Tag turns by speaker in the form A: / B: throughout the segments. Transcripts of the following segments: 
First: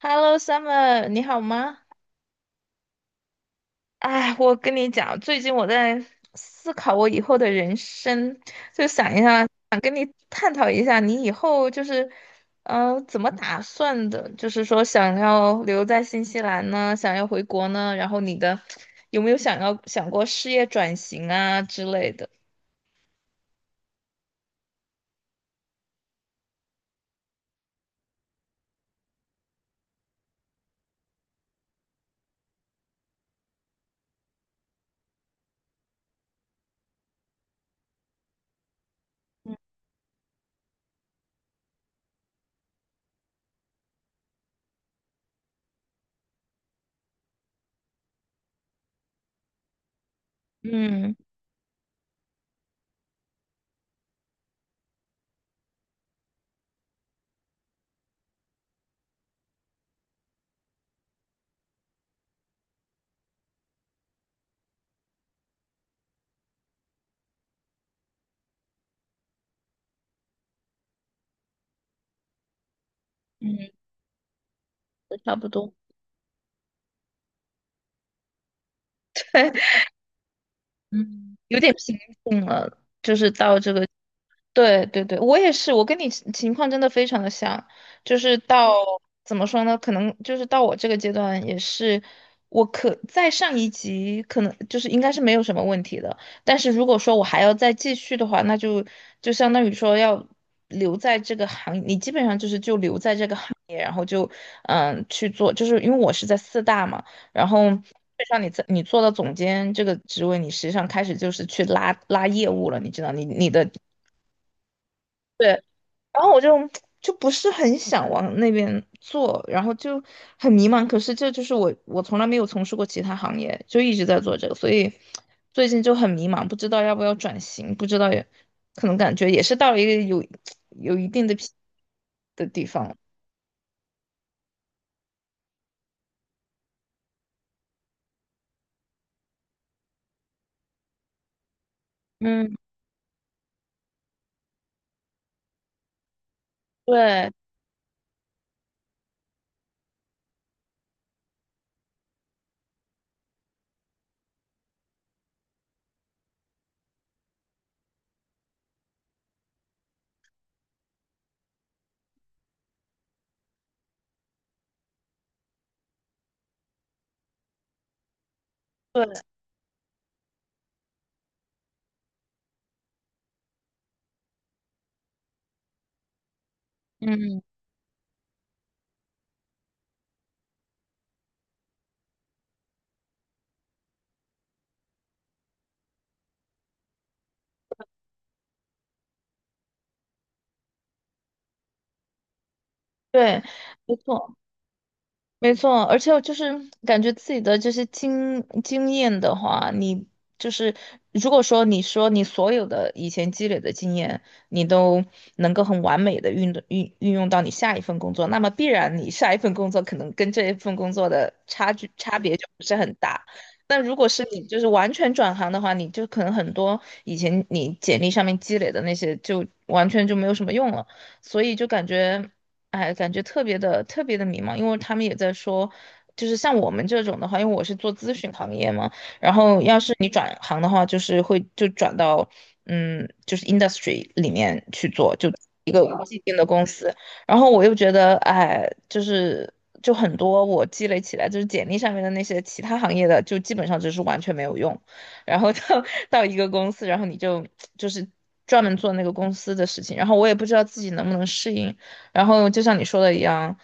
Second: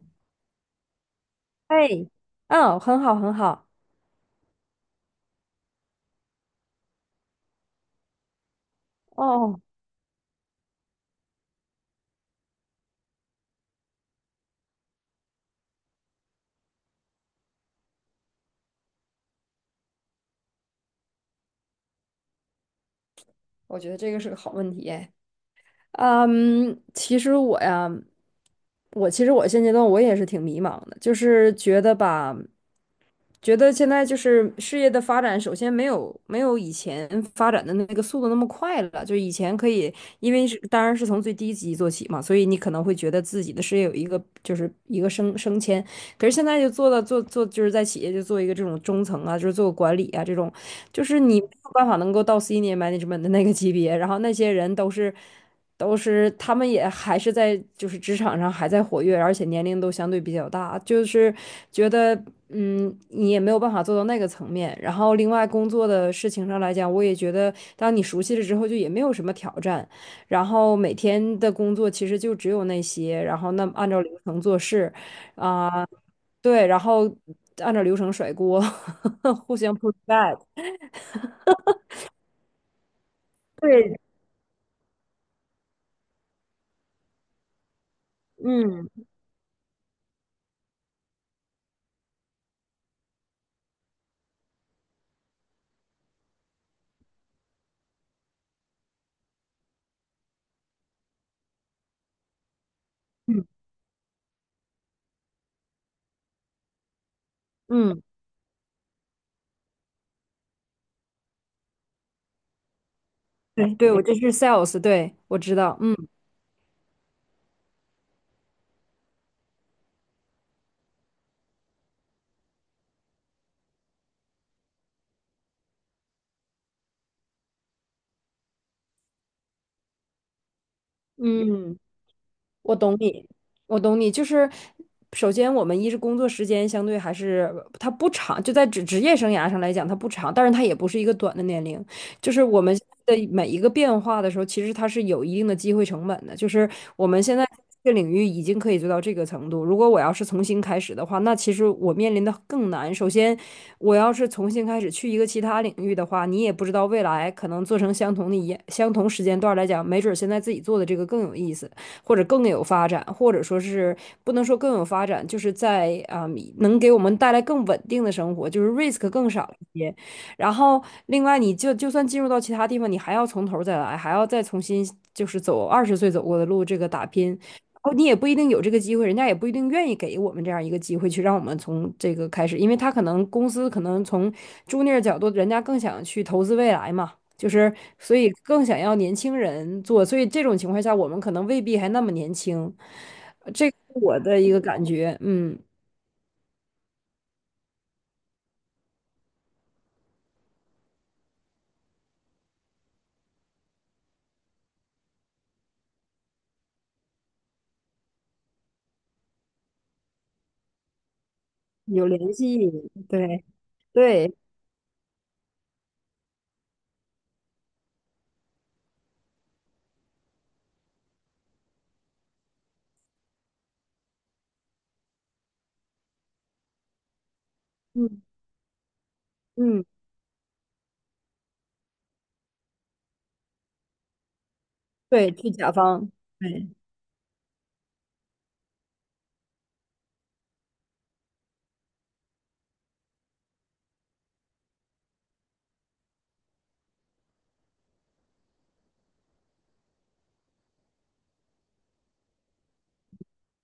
A: Hello Summer，你好吗？
B: 哎，嗯，很好，很好。
A: 哎，我跟你讲，最近我在思考我以后的人生，就想一下，
B: 哦，
A: 想跟你探讨一下，你以后就是，怎么打算的？就是说，想要留在新西兰呢，想要回国呢，然后你的有没有想过事业转型啊之类的？
B: 我觉得这个是个好问题哎。其实我其实现阶段我也是挺迷茫的，就是觉得吧，觉得现在就是事业的发展，首先没有以前发展的那个速度那么快了。就以前可以，因为是当然是从最低级做起嘛，所以你可能会觉得自己的事业有一个就是一个升迁。可是现在就做到做就是在企业就做一个这种中层啊，就是做管理啊这种，就
A: 嗯
B: 是你没有办法能够到 senior management 的那个级别，然后那些人都是。都是他们也还是在就是职场上还在活跃，而且年龄都相对比较大，就是觉得你也没有办法做到那个层面。然后另外工作的事情上来讲，我也觉得当你熟悉了之后，就也没有什么挑战。然后每天的工作其实就只有那些，然后那
A: 嗯，
B: 按照流程做事，
A: 差不
B: 啊、
A: 多。
B: 对，然后按照流程甩锅，互相 push back。
A: 嗯，有点平静了，就是到这个。
B: 对，
A: 对对对，我也是，我跟你情况真的非常的像，就是到
B: 嗯
A: 怎么说呢？可能就是到我这个阶段也是，我可在上一级可能就是应该是没有什么问题的，但是如果说我还要再继续的话，那就相当于说要留在这个行业，你基本上就是就留在这个
B: 嗯
A: 行业，然后就去做，就是因为我是在四大嘛，然后。
B: 嗯，
A: 让你在你做到总监这个职位，你实际上开始就是去拉拉业务了，你知道，你的。
B: 对对，我这是 sales,对，我知
A: 对。
B: 道，嗯。
A: 然后我就不是很想往那边做，然后就很迷茫。可是这就是我，我从来没有从事过其他行业，就一直在做这个，所以最近就很迷茫，不知道要不要转型，不知道也可能感觉也是到了一个有一定的疲
B: 嗯，
A: 的地
B: 我
A: 方。
B: 懂你，我懂你。就是首先，我们一是工作时间相对还是它不长，就在职业生涯上来讲，它不长，但是它也不是一个短的年龄。就是
A: 嗯，
B: 我们现在的每一个变化的时候，其实它是有一定的机会成本的。就是我们
A: 对
B: 现在这个领域已经可以做到这个程度，如果我要是重新开始的话，那其实我面临的更难。首先，我要是重新开始去一个其他领域的话，你也不知道未来可能做成相同时间段来讲，没准儿现在自己做的这个更有意思。或者更有发展，或者说是不能说更有发展，就是在能给我们带来更稳定的生活，就是 risk
A: 对，
B: 更少一些。然后另外，你就就算进入到其他地方，你还要从头再来，还要再重新就是走二十岁走过的路，这个打拼。
A: 嗯
B: 然后你也不一定有这个机会，人家也不一定愿意给我们这样一个机会去让我们从这个开始，因为他可能公司可能从 junior 角度，人家更想去投资未来嘛。就是，所以更想要年轻人做，所以这种情况下，我们可能未必还那么年轻。
A: 对，没
B: 我
A: 错。
B: 的一个感觉，
A: 没
B: 嗯，
A: 错，而且我就是感觉自己的这些经验的话，你就是如果说你说你所有的以前积累的经验，你都能够很完美的运用到你下一份工作，那么必然你下一份工作可能跟这一份工作的差距
B: 有
A: 差
B: 联
A: 别就不
B: 系，
A: 是很大。
B: 对
A: 但如果是
B: 对，
A: 你就是完全转行的话，你就可能很多以前你简历上面积累的那些就完全就没有什么用了，所以就感觉。哎，感觉特别的特别的迷茫，因为他们也在说，就是像我们这种的话，因为我是做咨
B: 嗯
A: 询行业嘛，然后要
B: 嗯，
A: 是你转行的话，就是会就转到就是 industry 里面去做，就
B: 对，去
A: 一
B: 甲
A: 个
B: 方，
A: 既定的公
B: 对，
A: 司。然后我又觉得，哎，就是就很多我积累起来，就是简历上面的那些其他行业的，就基本上就是完全没有用。然后到 到一个公司，然后你就是专门做那个公司的事情，然后我也不知道自己能不能适应。然后就像你说的一样，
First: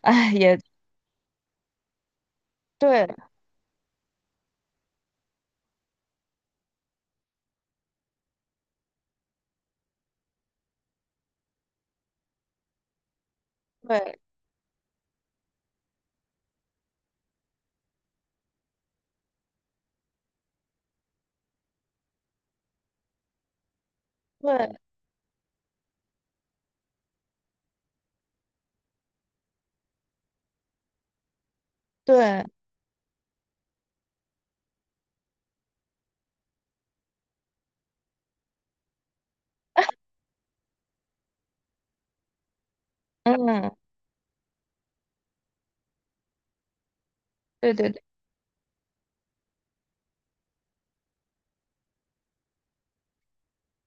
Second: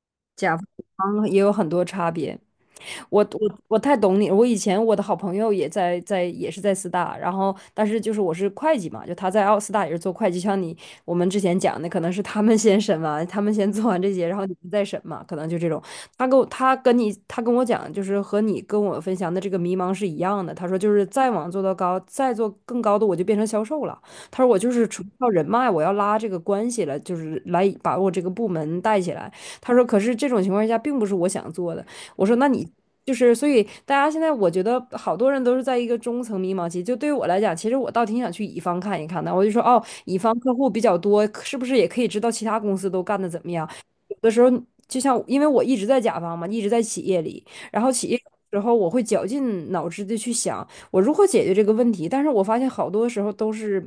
A: 哎，
B: 甲
A: 也
B: 方也有很多差别。
A: 对，
B: 我太懂你，我以前我的好朋友也也是在四大，然后但是就是我是会计嘛，就他在奥斯大也是做会计，像你我们之前讲的，可能是他们先审完，他们先做完这
A: 对，
B: 些，然后你们再审嘛，可能就这种。他跟我讲，就是和你跟我分享的这个迷茫是一样的。他说就是再往做到高，再做更高的，我就变成销售了。他说我就
A: 对，
B: 是纯靠人脉，我要拉这个关系了，就是来把我这个部门带起来。他说可是这种情况下并不是我想做的。我说
A: 对，
B: 那你就是，所以大家现在我觉得好多人都是在一个中层迷茫期。就对于我来讲，其实我倒挺想去乙方看一看的。我就说哦，乙方客户比较多，是不是也可以知道其他公司都干的怎么样？
A: 嗯，
B: 有的时候就像，因为我一直在甲方嘛，一直在企业里，
A: 对
B: 然
A: 对
B: 后
A: 对，
B: 企业有时候我会绞尽脑汁的去想我如何解决这个问题，但是我发现好多时候都是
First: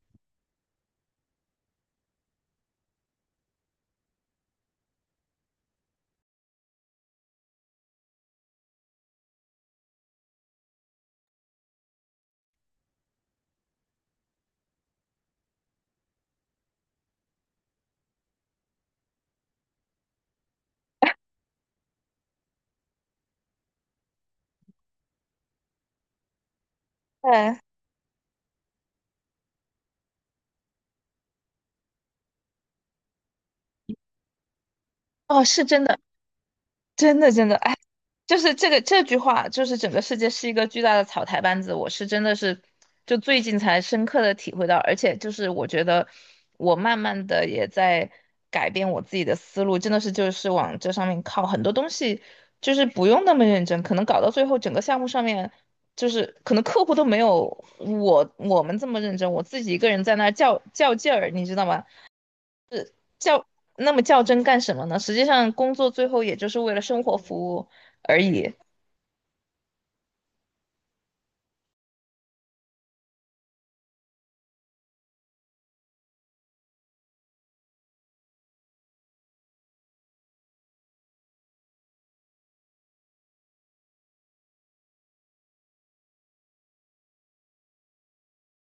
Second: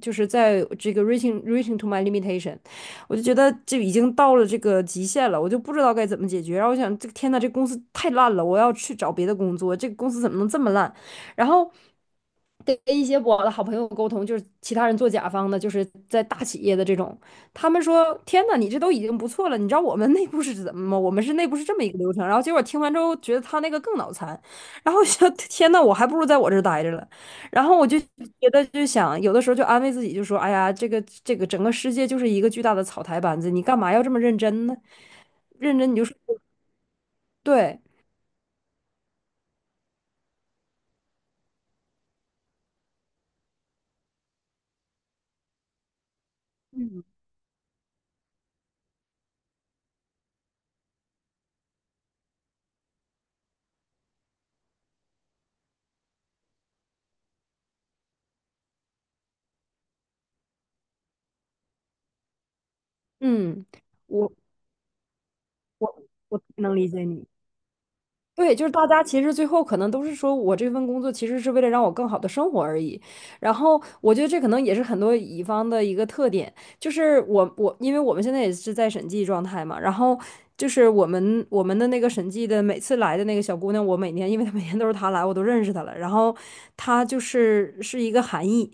B: 就是在这个 reaching to my limitation,我就觉得这已经到了这个极限了，我就不知道该怎么解决。然后我想，这个天呐，这公司太烂了，我要去找别的工作，这个公司怎么能这么烂？然后。跟一些我的好朋友沟通，就是其他人做甲方的，就是在大企业的这种，他们说："天呐，你这都已经不错了，你知道我们内部是怎么吗？我们是内部是这么一个流程。"然后结果听完之后，觉得他那个更脑残，然后想： 天呐，我还不如在我这儿待着了。"
A: 对，
B: 然后我就觉得就想，有的时候就安慰自己，就说："哎呀，这个这个整个世界就是一个巨大的草台班子，你干嘛要这么认真呢？
A: 哦，是
B: 认
A: 真
B: 真你
A: 的，
B: 就说
A: 真的真的，哎。
B: 对，
A: 就是这句话，就是整个世界是一个巨大的草台班子。我是真的是，就最近才深刻的体会到，而且就是我觉得我慢
B: 嗯
A: 慢的也在改变我自己的思路，真的是就是往这上面靠，很多东西就是不用那么认真，可能搞到最后整个项目上面，就是可能客户都没有我们这么认真，我自己一个人在那儿较劲儿，你知道吗？较
B: 嗯，
A: 那么较
B: 我
A: 真干什么呢？实际上工作
B: 我
A: 最后也
B: 我
A: 就是为
B: 能
A: 了
B: 理
A: 生
B: 解
A: 活
B: 你。"
A: 服务而已。
B: 对，就是大家其实最后可能都是说我这份工作其实是为了让我更好的生活而已，然后我觉得这可能也是很多乙方的一个特点。就是我我，因为我们现在也是在审计状态嘛，然后就是我们的那个审计的每次来的那个小姑娘，我每年因为她每年都是她来，我都认识她了。然后她就是是一个韩裔，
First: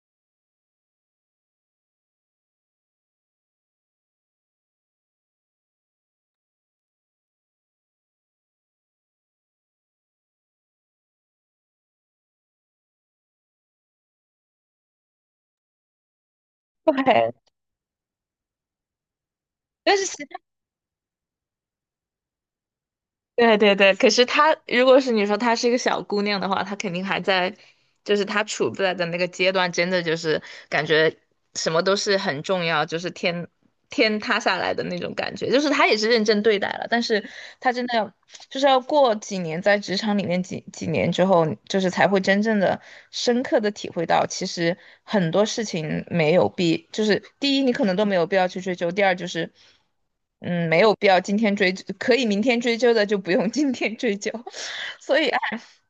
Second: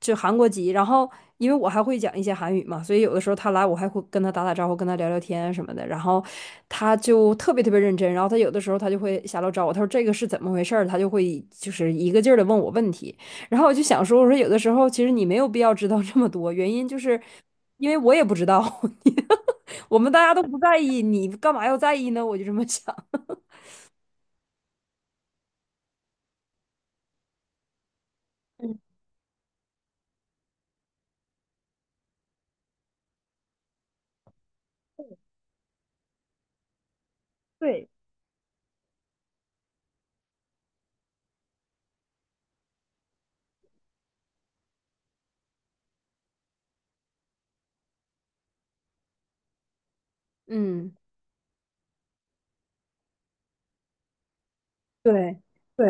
B: 就韩国籍。然后因为我还会讲一些韩语嘛，所以有的时候她来，我还会跟她打打招呼，跟她聊聊天什么的。然后她就特别特别认真，然后她有的时候她就会下楼找我，她说这个是怎么回事儿，她就会就是一个劲儿的问我问题。然后我就想说，我说有的时候其实你没有必要知道这么多，原因就是
A: 对，
B: 因为我也不知道，
A: 但
B: 我
A: 是
B: 们大家都不在意，你干嘛要在意呢？我就这么想。
A: 对对对。可是她如果是你说她是一个小姑娘的话，她肯定还在，就是她处在的那个阶段，真的就是感觉什么都是很重要，就是天塌下来的那种感觉。就是她也是认真对待了，但是她真
B: 对，
A: 的要就是要过几年在职场里面几年之后，就是才会真正的深刻的体会到。其实很多事情没有必，就是第一你可能都没有必要去追究，第二就是。嗯，没有
B: 嗯，
A: 必要今天追，可以明天追究的就不用今天追究。所以，哎，
B: 对，对，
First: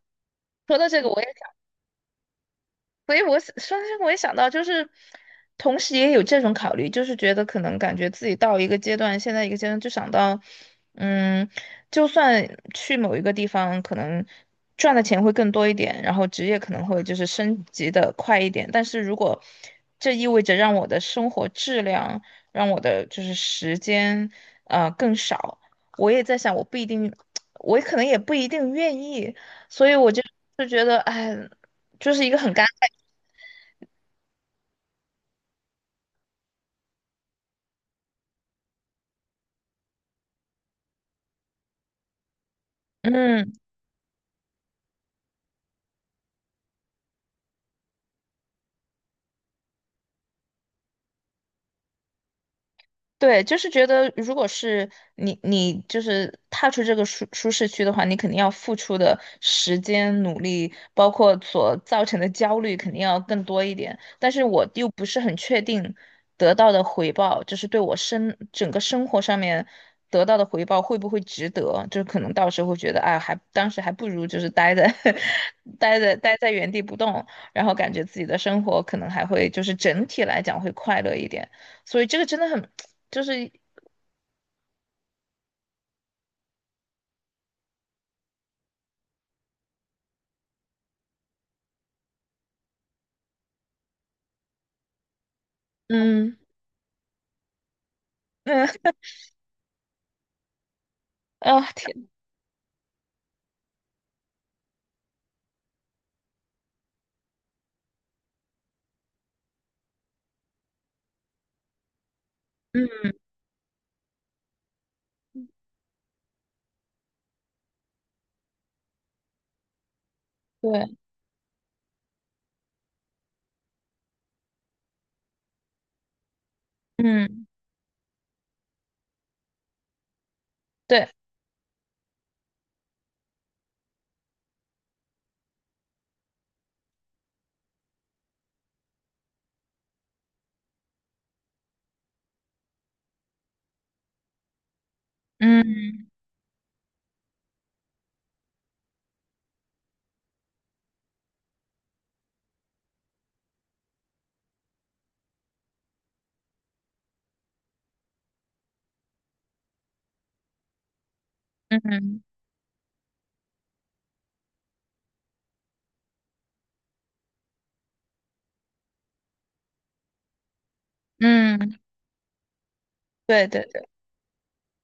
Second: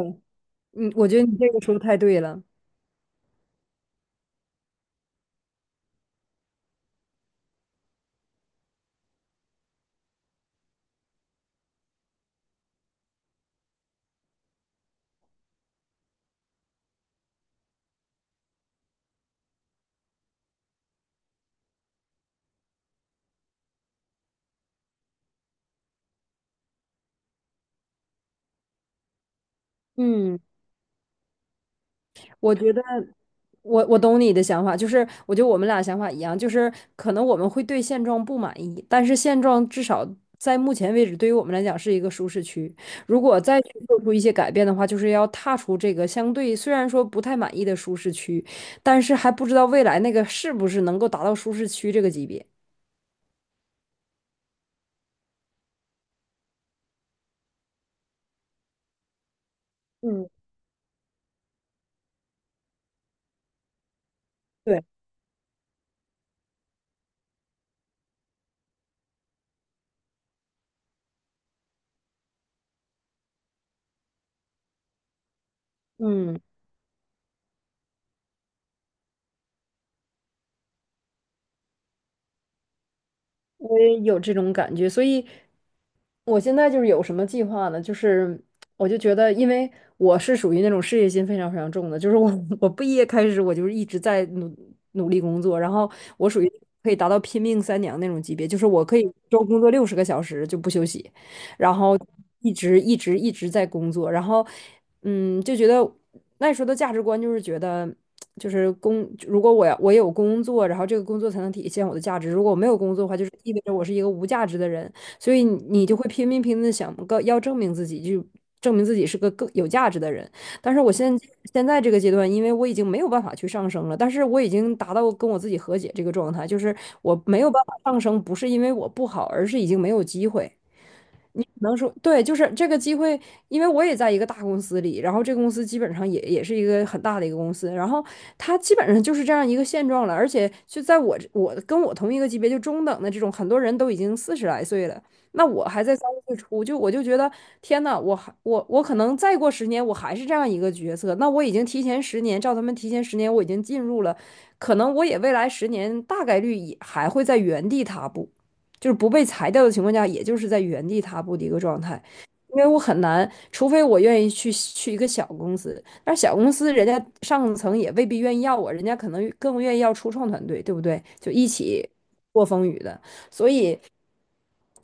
A: 说到
B: 嗯，
A: 这
B: 我
A: 个，
B: 觉
A: 我
B: 得
A: 也。
B: 你这个说的太对了。
A: 所以我想，我也想到，就是同时也有这种考虑，就是觉得可能感觉自己到一个阶段，现在一个阶段就想到，嗯，就算去某一个地方，可能赚的钱会更多一点，然后职业可能会就是升级的快一点，但是如果这意味着让我的生活质量，让我的就是时间，更少，我也在想，我不一定，我可能也不一定愿意，所以我就
B: 嗯。
A: 就觉得，哎。就是一个很
B: 我
A: 尴
B: 觉得
A: 尬。
B: 我懂你的想法，就是我觉得我们俩想法一样，就是可能我们会对现状不满意，但是现状至少在目前为止，对于我们来讲是一个舒适区。如果
A: 嗯，
B: 再去做出一些改变的话，就是要踏出这个相对虽然说不太满意的舒适区，但是还不知道未来那个是不是能够达到舒适区这个级别。
A: 对，就是觉得，如果是你，你就是踏出这个舒适区的话，你肯定要付出的时间、
B: 嗯，
A: 努力，包括所造成的焦虑，肯定要更多一点。但是我
B: 对，
A: 又不是很确定得到的回报，就是对我整个生活上面得到的回报会不会值得？就是可能到时候会觉得，哎，当时还不如就是待在 待在待
B: 嗯，
A: 在原地不动，然后感觉自己的生活可能还会就是整体来讲会快乐一点。所以这个真的很，就是
B: 我也有这种感觉，所以。我现在就是有什么计划呢？就是我就觉得，因为我是属于那种事业心非常非常重的，就是我 我毕业开始我就是一直在努力工作，然后我
A: 嗯
B: 属于可以达到拼命三娘那种级别，就是
A: 嗯
B: 我可以一周工作60个小时就不休息，
A: 啊
B: 然后
A: 天，
B: 一直一直一直在工作，然后就觉得那时候的价值观就是觉得。就是工，如果我要我有工作，然后这个工作才能体现我的价值。如果我没有工作
A: 嗯
B: 的话，就是意味着我是一个无价值的人。所以你就会拼命拼命的想个要证明自己，就证明自己是个更有价值的人。但是我
A: 对
B: 现在这个阶段，因为我已经没有办法去上升了，但是我已经达到跟我自己和解这个状态，就是我没
A: 嗯
B: 有办法上升，不是因为我不好，而是已经没有机会。
A: 对
B: 你可能说对，就是这个机会，因为我也在一个大公司里，然后这个公司基本上也是一个很大的一个公司，然后它基本上就是这样一个现状了，而且就在我这我跟我同一个级别就中等的这种，很多人都已经40来岁了，那我还在
A: 嗯
B: 30岁初，就我就觉得天呐，我还我我可能再过十年我还是这样一个角色，那我已经提前十年，照他们提前十年我已经进入了，可能我也未来十年大概率也还会在原地踏步。就是不被裁掉的情况下，也就是在原地踏步的一个状态。
A: 嗯
B: 因为我很难，除非我愿意去一个小公司，但是小公司人家上层也未必愿意要我，人家可能更愿意要初创团队，对不对？就一
A: 嗯
B: 起过风雨的，
A: 对
B: 所
A: 对
B: 以
A: 对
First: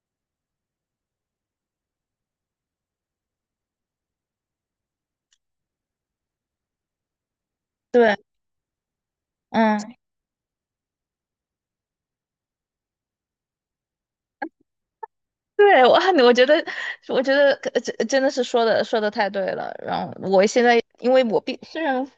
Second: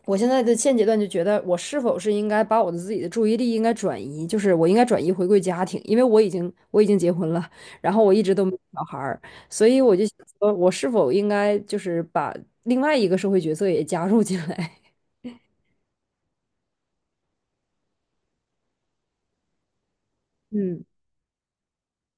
B: 我现在的现阶段就觉得，我是否是应该把我的自己的注意力应该转移，就是我应该转移回归家庭，因为我已经结婚了，然后我
A: 对
B: 一直都没有小孩儿，所以我
A: 嗯。
B: 就想说，我是否应该就是把另外一个社会角色也加入进来？
A: 对，我觉得，我觉得真的是说的太对了。然后我 现在，
B: 嗯
A: 因为我虽然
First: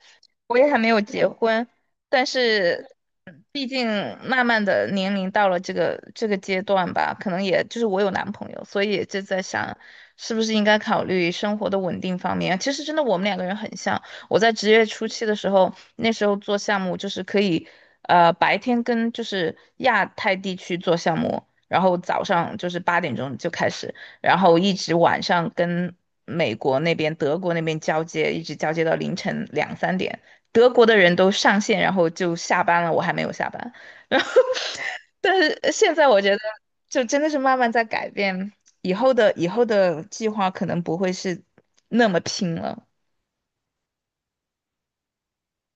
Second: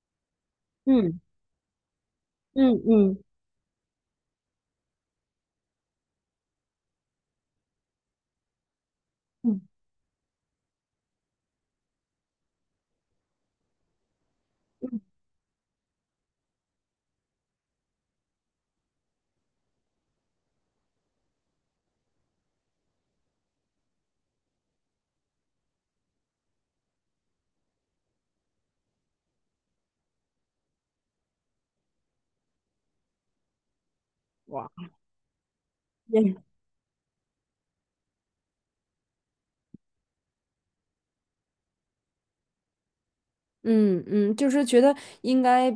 A: 我也还没有
B: 嗯
A: 结婚，但
B: 嗯
A: 是
B: 嗯
A: 毕竟慢慢的年龄到了这个阶段吧，可能也就是我有男朋友，所以也就在想，是不是应该考虑生活的稳定方面。其实真的我们两个人很像，我在职业
B: 嗯，
A: 初期的时候，那时候做项目就是可以，白天跟就是亚太地区做项目。然后早上就是8点钟就开始，然后一直晚上跟美国那边、德国那边交接，一直交接到凌晨两三点。德国的人都上线，然后就下班了，我还没有下班。然后，
B: 哇，
A: 但是现在我觉得，就真的是慢慢在改变。以后的计划可能不会是那么拼了。
B: 嗯嗯，就是觉得应该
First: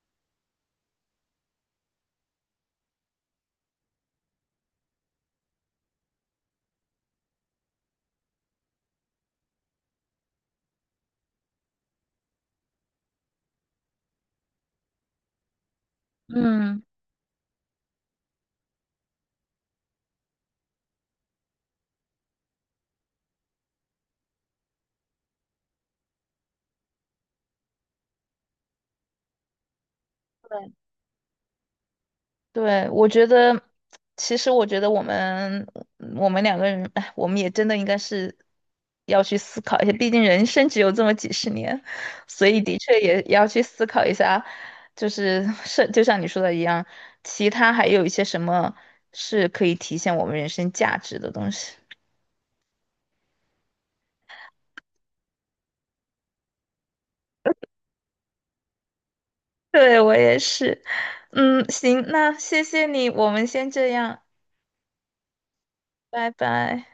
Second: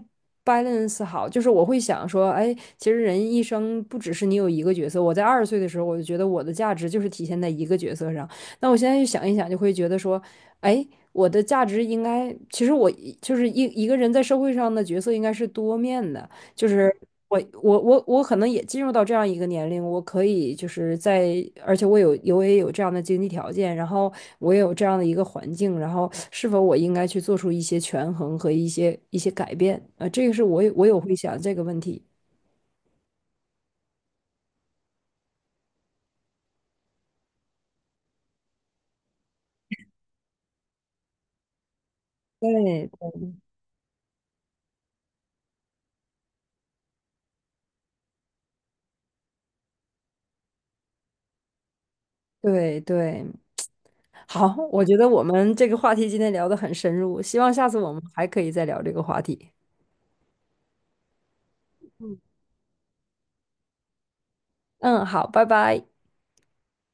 B: balance 好，就是我会想说，哎，其实人一生不只是你有一个角色。我在二十岁的时候，我就觉得我的价值就是体现在一个角色上。那我现在就想一想，就会觉得说，哎，我的价值应该，其实我一就是一一个人在社会上的角色应该是多面的。就
A: 嗯。
B: 是我可能也进入到这样一个年龄，我可以就是在，而且我也有这样的经济条件，然后我也有这样的一个环境，然后是否我应该去做出一些权衡和一些改变？啊，这个是我
A: 对。
B: 有我有会想这个问题。
A: 对，我觉得，其实我觉得我们我们两个人，哎，我们也真的应该是要去思考一下，毕竟人生只有这么几十年，所以的确
B: 对
A: 也要去思考一下，就是就像你说的一样，其他还有一些什么是可以体现我们人生价值的东西。
B: 对对，好，我觉得我们这个话题今天聊得很深入，希望下次我们还可以再聊这个话题。
A: 对，我也是，嗯，行，那谢谢你，我们先这样，
B: 嗯，好，拜拜。
A: 拜拜。